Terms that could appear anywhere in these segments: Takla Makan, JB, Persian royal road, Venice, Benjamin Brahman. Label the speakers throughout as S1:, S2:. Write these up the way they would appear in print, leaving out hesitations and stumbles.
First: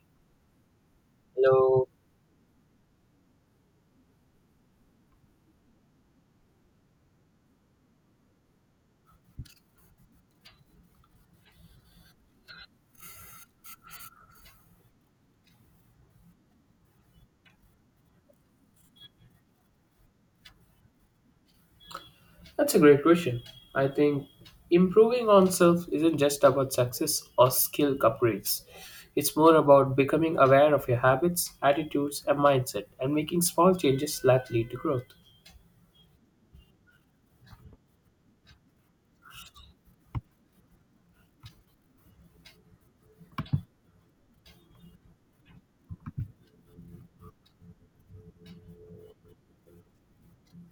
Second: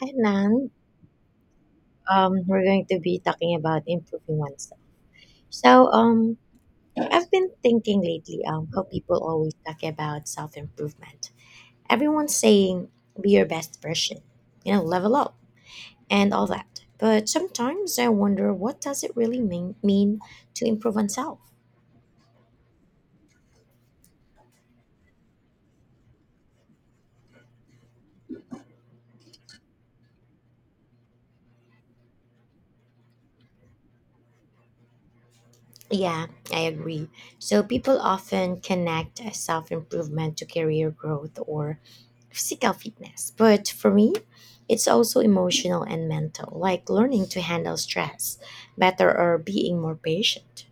S1: Hi, Nan.
S2: Hello.
S1: We're going to be talking about improving oneself. So, um, I've been thinking lately, how people always talk about self improvement. Everyone's saying, be your best version, you know, level up and all that. But sometimes I wonder, what does it really mean to improve oneself?
S2: That's a great question. I think improving on self isn't just about success or skill upgrades. It's more about becoming aware of your habits, attitudes, and mindset and making small changes that lead to growth.
S1: Yeah, I agree. So, people often connect self improvement to career growth or physical fitness, but for me, it's also emotional and mental, like learning to handle stress better or being more patient.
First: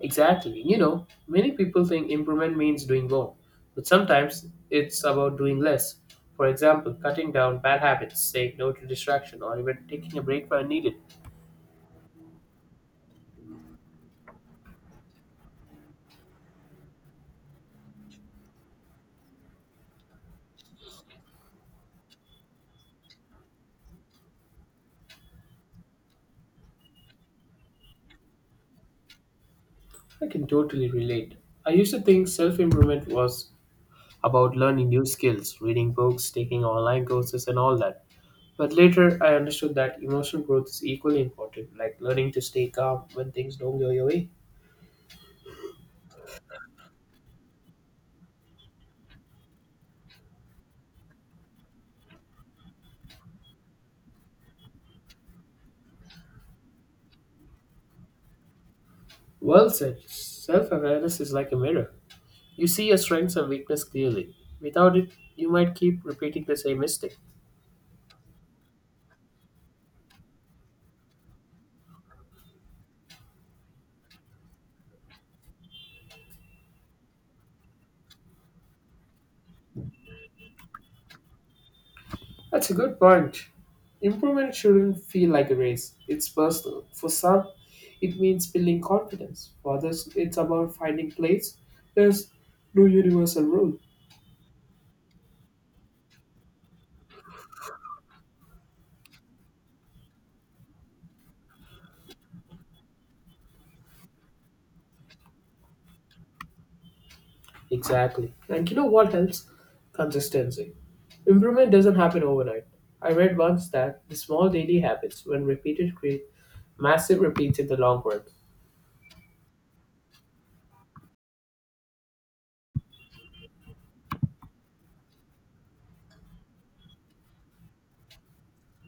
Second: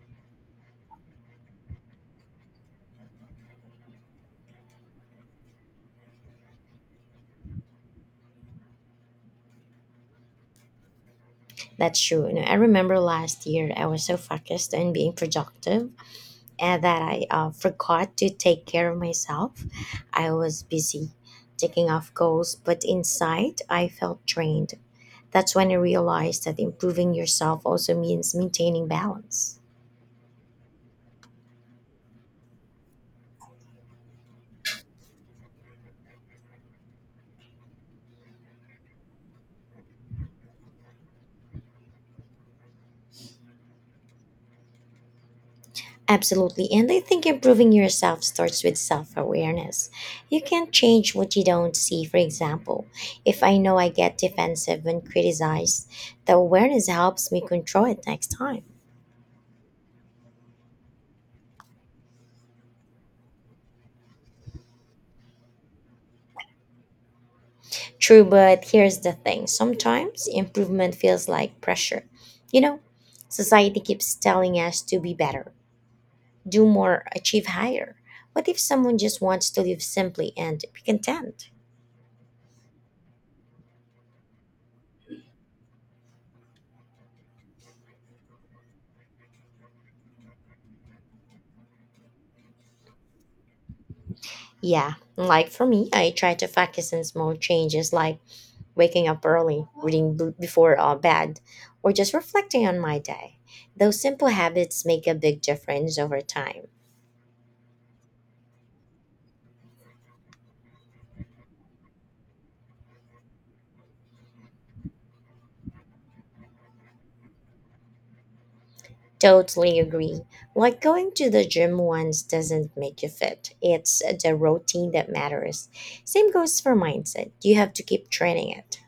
S2: Exactly. You know, many people think improvement means doing more, but sometimes it's about doing less. For example, cutting down bad habits, saying no to distraction, or even taking a break when needed.
S1: That's true. You know, I remember last year I was so focused on being productive and that I forgot to take care of myself. I was busy taking off goals, but inside I felt drained. That's when I realized that improving yourself also means maintaining balance.
S2: I can totally relate. I used to think self improvement was about learning new skills, reading books, taking online courses, and all that. But later, I understood that emotional growth is equally important, like learning to stay calm when things don't go your way.
S1: Absolutely. And I think improving yourself starts with self awareness. You can't change what you don't see. For example, if I know I get defensive when criticized, the awareness helps me control it next time.
S2: Well said, self awareness is like a mirror. You see your strengths and weakness clearly. Without it, you might keep repeating the same mistake.
S1: True, but here's the thing sometimes improvement feels like pressure. You know, society keeps telling us to be better, do more, achieve higher. What if someone just wants to live simply and be content?
S2: That's a good point. Improvement shouldn't feel like a race, it's personal. For some, it means building confidence. For others, it's about finding place. There's no universal rule.
S1: Yeah, like for me, I try to focus on small changes like waking up early, reading before bed, or just reflecting on my day. Those simple habits make a big difference over time.
S2: Exactly. And you know what else? Consistency. Improvement doesn't happen overnight. I read once that the small daily habits, when repeated, create massive repeats in the long run.
S1: Totally agree. Like going to the gym once doesn't make you fit. It's the routine that matters. Same goes for mindset. You have to keep training it.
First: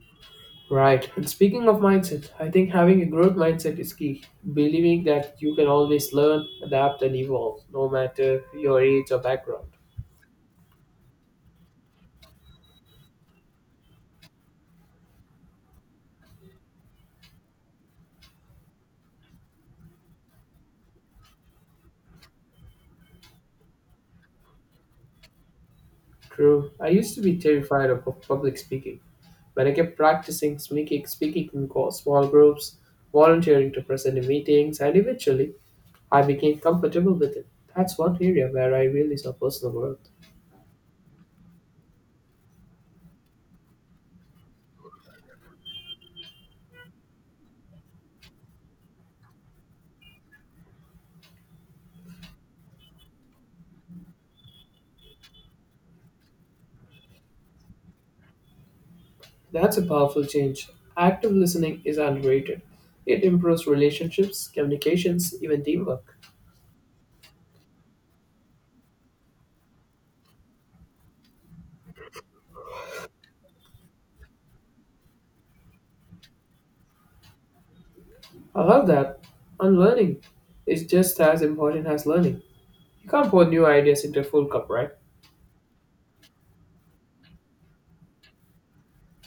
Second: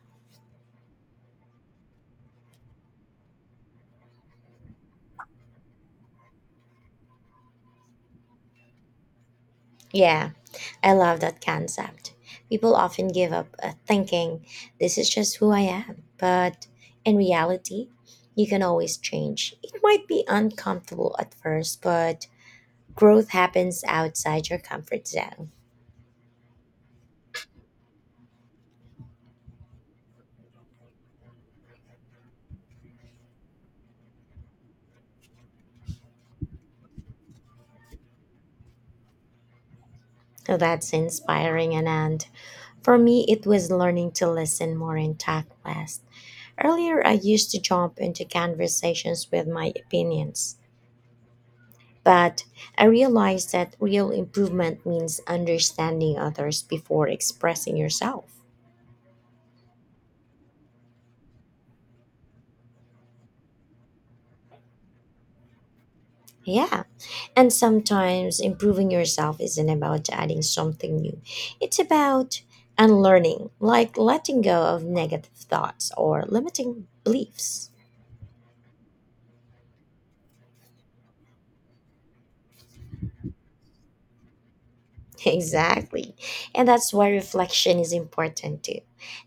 S2: Right. And speaking of mindset, I think having a growth mindset is key. Believing that you can always learn, adapt, and evolve, no matter your age or background.
S1: Yeah. I love that concept. People often give up thinking, this is just who I am. But in reality, you can always change. It might be uncomfortable at first, but growth happens outside your comfort zone.
S2: True. I used to be terrified of public speaking, but I kept practicing speaking in small groups, volunteering to present in meetings, and eventually I became comfortable with it. That's one area where I really saw personal growth.
S1: So that's inspiring. And for me, it was learning to listen more and talk less. Earlier, I used to jump into conversations with my opinions. But I realized that real improvement means understanding others before expressing yourself.
S2: That's a powerful change. Active listening is underrated. It improves relationships, communications, even teamwork.
S1: Yeah. And sometimes improving yourself isn't about adding something new, it's about unlearning, like letting go of negative thoughts or limiting beliefs.
S2: I love that. Unlearning is just as important as learning. You can't pour new ideas into a full cup, right?
S1: Exactly. And that's why reflection is important too.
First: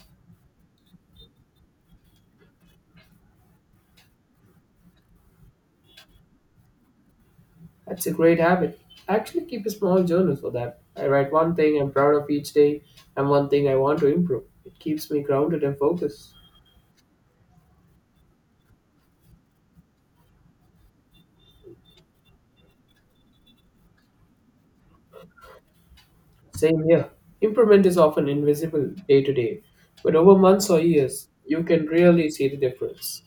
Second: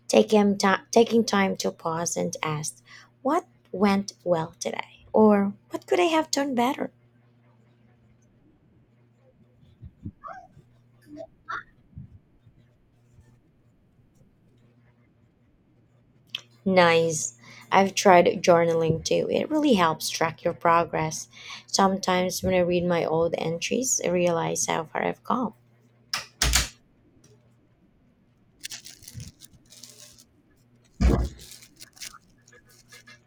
S1: Taking time to pause and ask, what went well today? Or what could I have done better?
S2: That's a great habit. I actually keep a small journal for that. I write one thing I'm proud of each day and one thing I want to improve. It keeps me grounded and focused.
S1: Nice. I've tried journaling too. It really helps track your progress. Sometimes when I read my old entries, I realize how far I've come.
S2: Same here. Improvement is often invisible day to day, but over months or years, you can really see the difference.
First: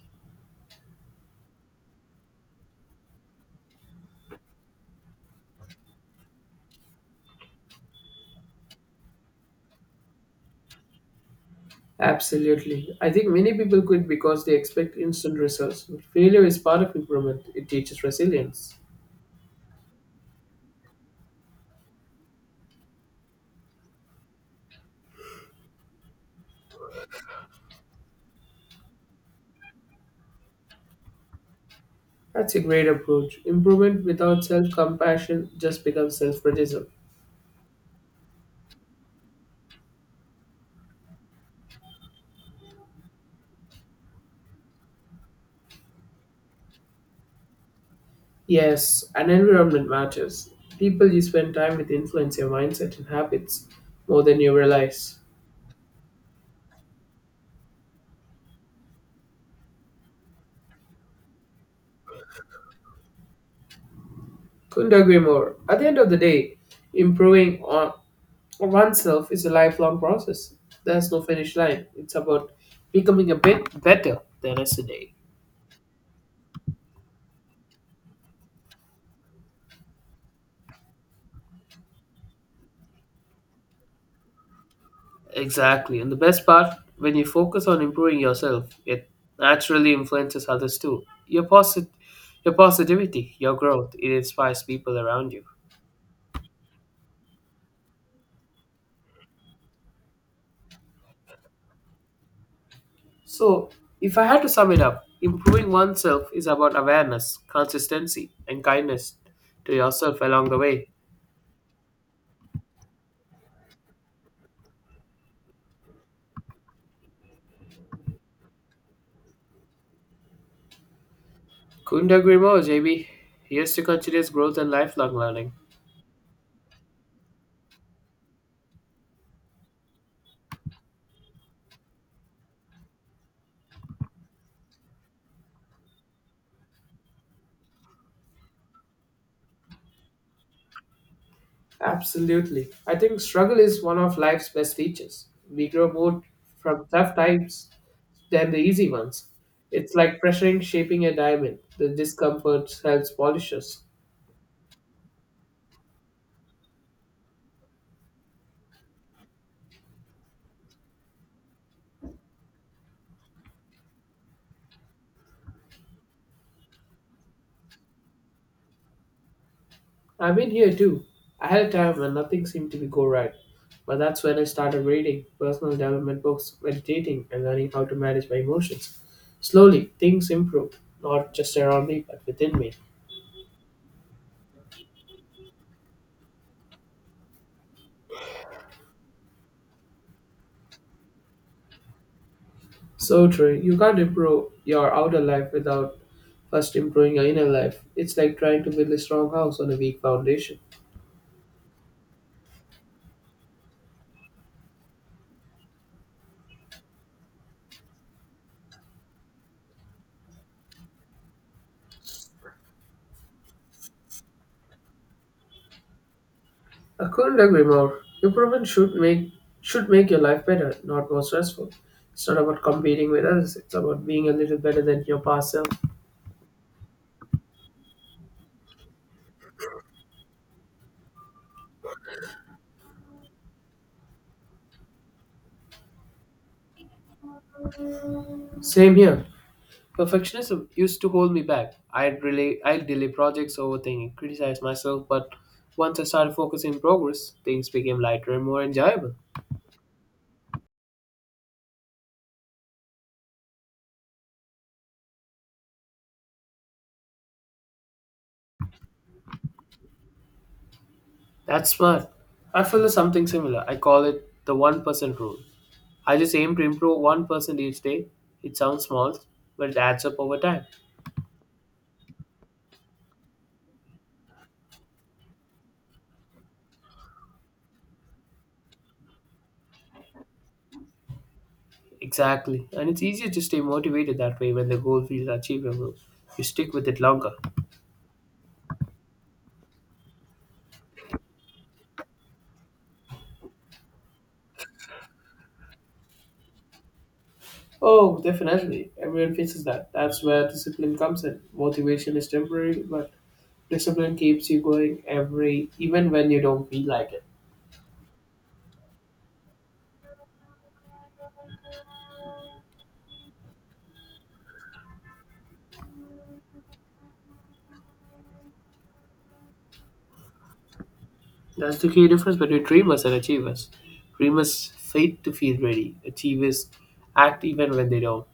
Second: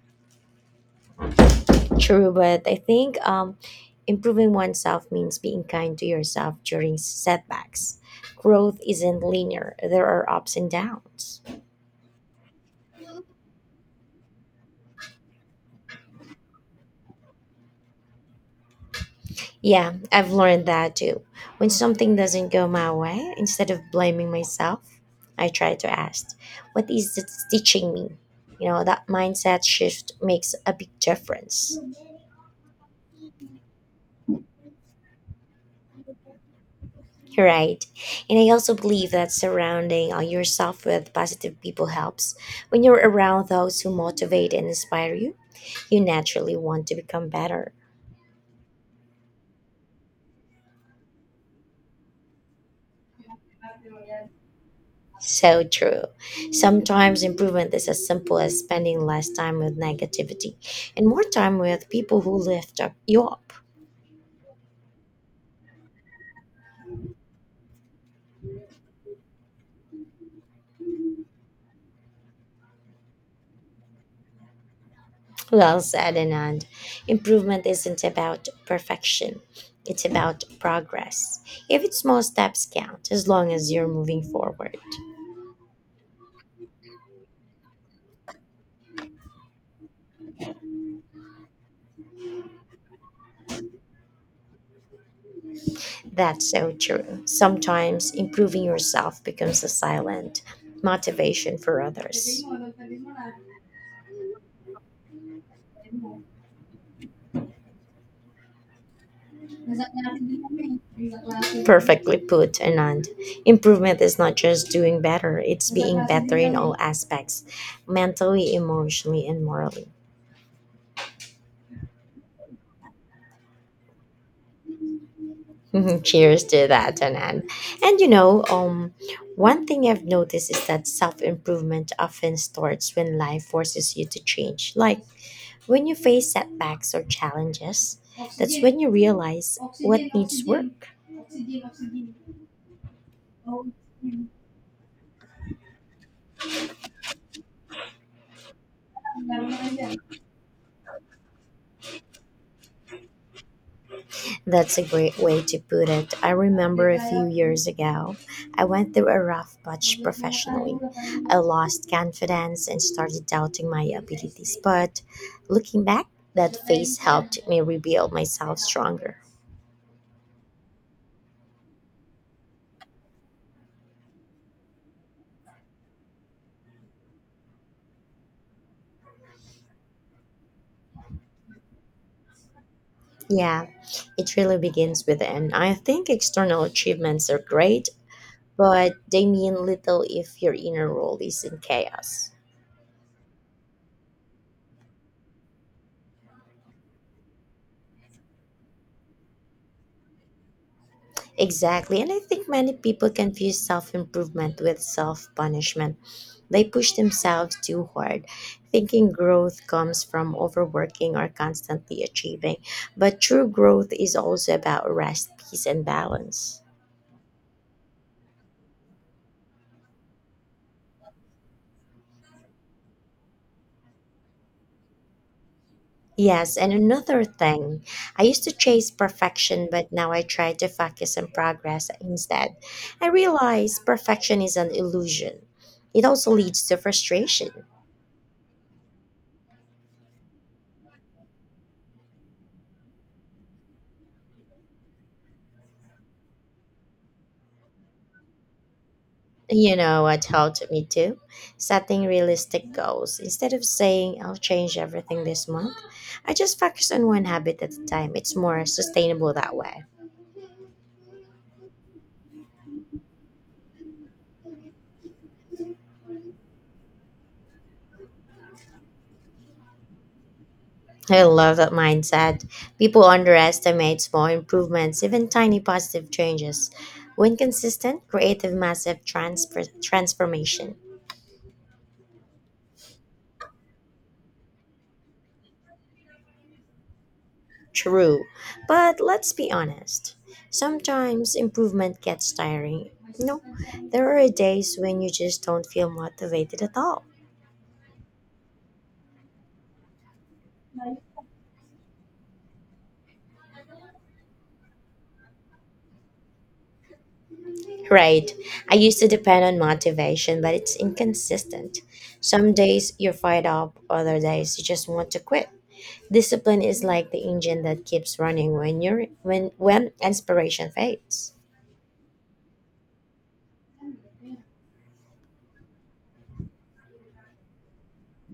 S1: True, but I think improving oneself means being kind to yourself during setbacks. Growth isn't linear, there are ups and downs.
S2: Absolutely. I think many people quit because they expect instant results, but failure is part of improvement. It teaches resilience.
S1: Yeah, I've learned that too. When something doesn't go my way, instead of blaming myself, I try to ask, what is it teaching me? You know, that mindset shift makes a big difference.
S2: That's a great approach. Improvement without self compassion just becomes self criticism.
S1: Right. And I also believe that surrounding yourself with positive people helps. When you're around those who motivate and inspire you, you naturally want to become better.
S2: Yes, and environment matters. People you spend time with influence your mindset and habits more than you realize.
S1: So true. Sometimes improvement is as simple as spending less time with negativity and more time with people who lift up you up.
S2: Couldn't agree more. At the end of the day, improving on for oneself is a lifelong process. There's no finish line. It's about becoming a bit better than yesterday.
S1: Well said, Anand. Improvement isn't about perfection. It's about progress. Even small steps count as long as you're moving forward.
S2: Exactly. And the best part, when you focus on improving yourself, it naturally influences others too. Your positivity, your growth, it inspires people around you.
S1: That's so true. Sometimes improving yourself becomes a silent motivation for others.
S2: So, if I had to sum it up, improving oneself is about awareness, consistency, and kindness to yourself along the way.
S1: Perfectly put, Anand. Improvement is not just doing better, it's being better in all aspects mentally, emotionally, and morally.
S2: Couldn't agree more, JB. Here's to continuous growth and lifelong learning.
S1: Cheers to that, Anand. And you know, one thing I've noticed is that self improvement often starts when life forces you to change. Like when you face setbacks or challenges, that's when you realize what needs work.
S2: Absolutely. I think struggle is one of life's best teachers. We grow more from tough times than the easy ones. It's like pressuring shaping a diamond. The discomfort helps polish us.
S1: That's a great way to put it. I remember a few years ago, I went through a rough patch professionally. I lost confidence and started doubting my abilities, but looking back, that phase helped me rebuild myself stronger.
S2: I've been here too. I had a time when nothing seemed to be go right. But that's when I started reading personal development books, meditating, and learning how to manage my emotions. Slowly, things improved, not just around me, but within me.
S1: Yeah, it really begins with an. I think external achievements are great, but they mean little if your inner world is in chaos.
S2: So true. You can't improve your outer life without first improving your inner life. It's like trying to build a strong house on a weak foundation.
S1: Exactly. And I think many people confuse self improvement with self punishment. They push themselves too hard, thinking growth comes from overworking or constantly achieving. But true growth is also about rest, peace, and balance.
S2: I couldn't agree more. Improvement should make your life better, not more stressful. It's not about competing with others. It's about being a little better than your past self.
S1: Yes, and another thing, I used to chase perfection, but now I try to focus on progress instead. I realize perfection is an illusion. It also leads to frustration.
S2: Same here. Perfectionism used to hold me back. I'd delay projects, overthinking, criticize myself, but once I started focusing on progress, things became lighter and more enjoyable.
S1: You know what helped me too? Setting realistic goals. Instead of saying I'll change everything this month, I just focus on one habit at a time. It's more sustainable that way.
S2: That's smart. I follow something similar. I call it the 1% rule. I just aim to improve 1% each day. It sounds small, but it adds up over time.
S1: I love that mindset. People underestimate small improvements, even tiny positive changes. When consistent, creative massive transformation.
S2: Exactly. And it's easier to stay motivated that way when the goal feels achievable. You stick with it longer.
S1: True. But let's be honest. Sometimes improvement gets tiring. No, there are days when you just don't feel motivated at all.
S2: Oh, definitely. Everyone faces that. That's where discipline comes in. Motivation is temporary, but discipline keeps you going every even when you don't feel like it.
S1: Right. I used to depend on motivation, but it's inconsistent. Some days you're fired up, other days you just want to quit. Discipline is like the engine that keeps running when you're when inspiration fades.
S2: That's the key difference between dreamers and achievers. Dreamers fight to feel ready, achievers act even when they don't.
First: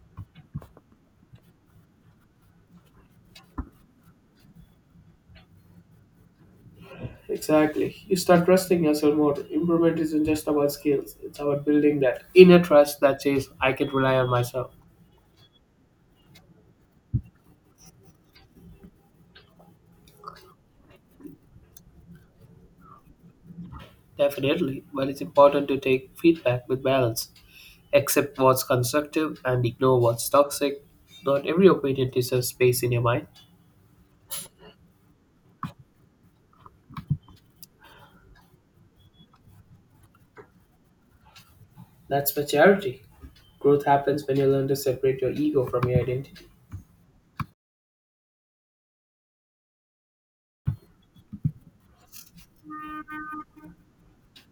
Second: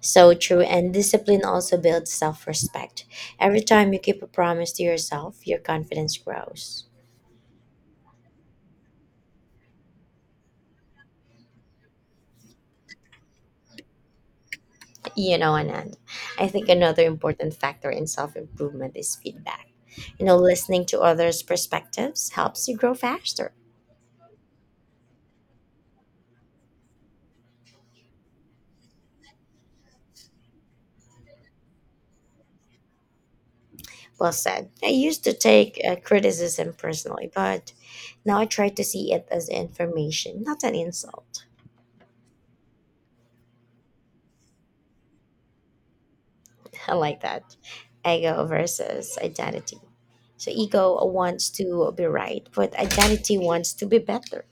S1: So true, and discipline also builds self-respect. Every time you keep a promise to yourself, your confidence grows.
S2: Exactly. You start trusting yourself more. Improvement isn't just about skills, it's about building that inner trust that says, I can rely on myself.
S1: You know, Anand, I think another important factor in self-improvement is feedback. You know, listening to others' perspectives helps you grow faster.
S2: Definitely, but it's important to take feedback with balance. Accept what's constructive and ignore what's toxic. Not every opinion deserves space in your mind.
S1: Well said. I used to take criticism personally, but now I try to see it as information, not an insult.
S2: That's maturity. Growth happens when you learn to separate your ego from your identity.
S1: I like that. Ego versus identity. So ego wants to be right, but identity wants to be better.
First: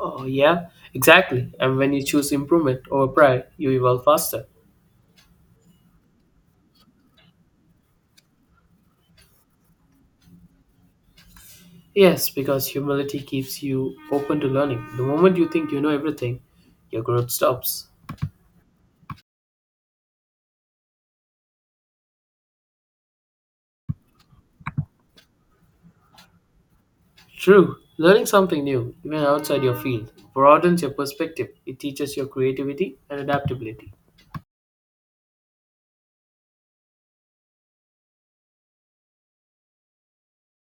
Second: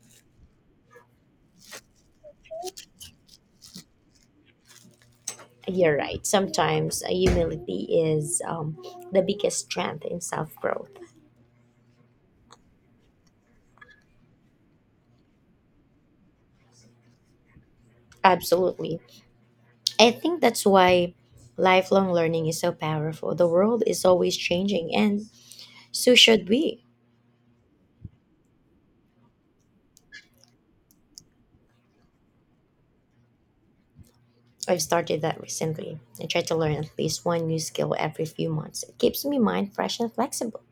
S2: Oh, yeah, exactly. And when you choose improvement over pride, you evolve faster.
S1: You're right. Sometimes humility is the biggest strength in self growth.
S2: Yes, because humility keeps you open to learning. The moment you think you know everything, your growth stops.
S1: Absolutely. I think that's why lifelong learning is so powerful. The world is always changing, and so should we.
S2: True, learning something new, even outside your field, broadens your perspective. It teaches your creativity and adaptability.
S1: I've started that recently. I try to learn at least one new skill every few months. It keeps me mind fresh and flexible.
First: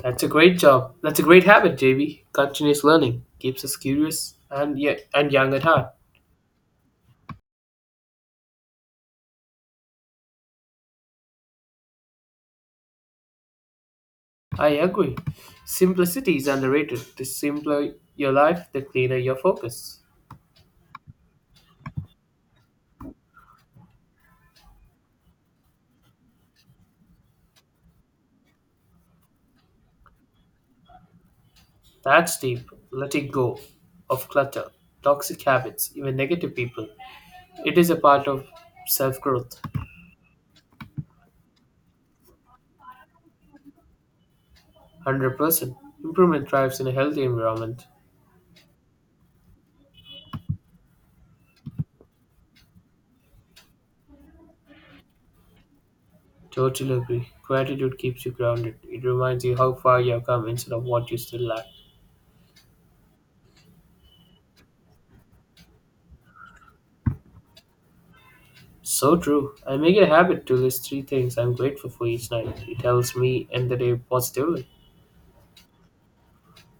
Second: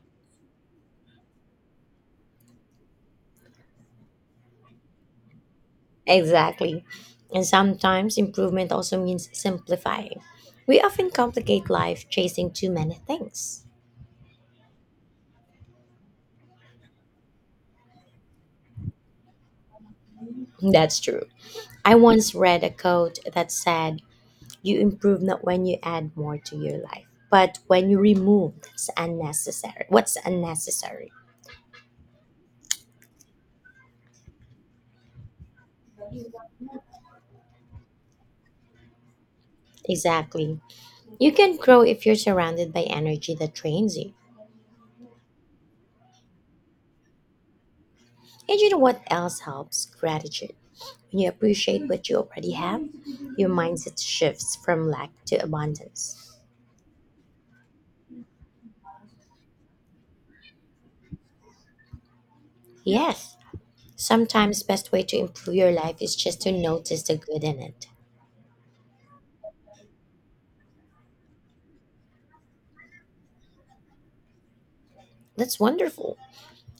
S2: That's a great job. That's a great habit, JB. Continuous learning keeps us curious and, yeah, and young at heart.
S1: Exactly. And sometimes improvement also means simplifying. We often complicate life chasing too many things.
S2: I agree. Simplicity is underrated. The simpler your life, the cleaner your focus.
S1: That's true. I once read a quote that said, you improve not when you add more to your life, but when you remove that's unnecessary. What's unnecessary?
S2: That's deep letting go of clutter, toxic habits, even negative people. It is a part of self growth.
S1: Exactly. You can grow if you're surrounded by energy that trains you.
S2: 100%. Improvement thrives in a healthy environment.
S1: And you know what else helps? Gratitude. When you appreciate what you already have, your mindset shifts from lack to abundance.
S2: Totally agree. Gratitude keeps you grounded. It reminds you how far you have come instead of what you still lack.
S1: Yes, sometimes best way to improve your life is just to notice the good in it.
S2: So true. I make it a habit to list 3 things I'm grateful for each night. It helps me end the day positively.
S1: That's wonderful.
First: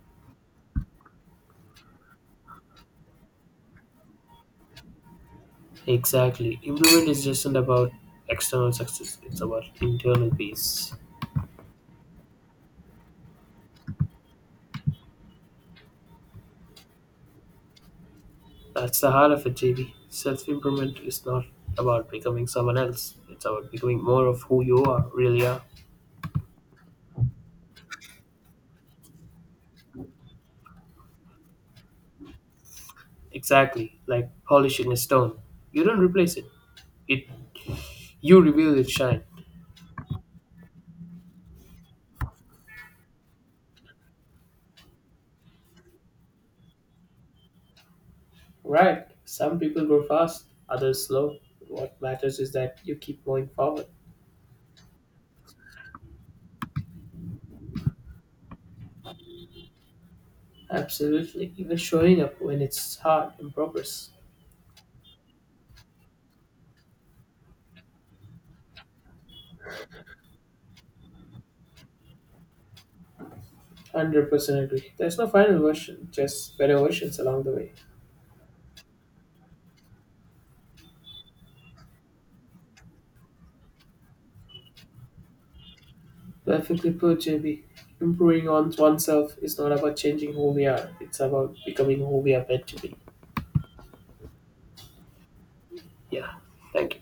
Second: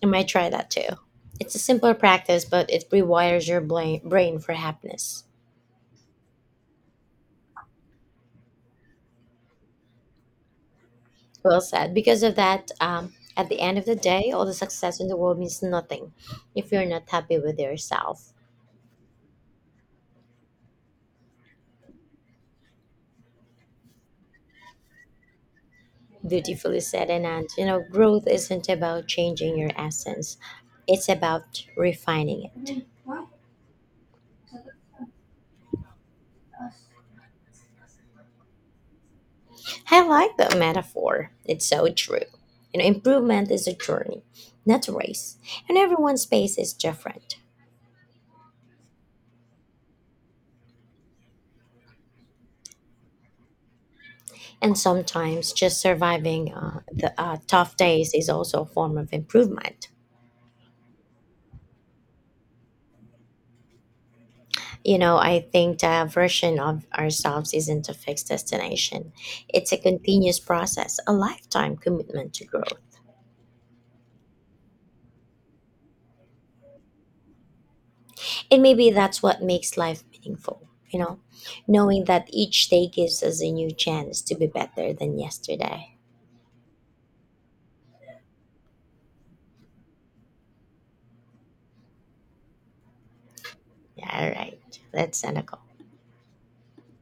S1: I might try that too. It's a simple practice, but it rewires your brain for happiness.
S2: Exactly. Improvement is just not about external success, it's about internal peace.
S1: Well said. Because of that, at the end of the day, all the success in the world means nothing if you're not happy with yourself.
S2: That's the heart of it, JB. Self improvement is not about becoming someone else, it's about becoming more of who you are, really are.
S1: Beautifully said, Anand. You know, growth isn't about changing your essence, it's about refining it.
S2: Exactly, like polishing a stone. You don't replace it. You reveal its shine.
S1: I like that metaphor. It's so true. You know, improvement is a journey, not a race, and everyone's pace is different.
S2: Right. Some people grow fast, others slow. What matters is that you keep going forward.
S1: And sometimes just surviving the tough days is also a form of improvement.
S2: Absolutely. Even showing up when it's hard in progress.
S1: You know, I think the version of ourselves isn't a fixed destination. It's a continuous process, a lifetime commitment to growth.
S2: 100% agree. There's no final version, just better versions along the way.
S1: And maybe that's what makes life meaningful, you know, knowing that each day gives us a new chance to be better than yesterday.
S2: Perfectly put, JB. Improving on oneself is not about changing who we are, it's about becoming who we are meant to be.
S1: All right, that's cynical.
S2: Yeah. Thank you.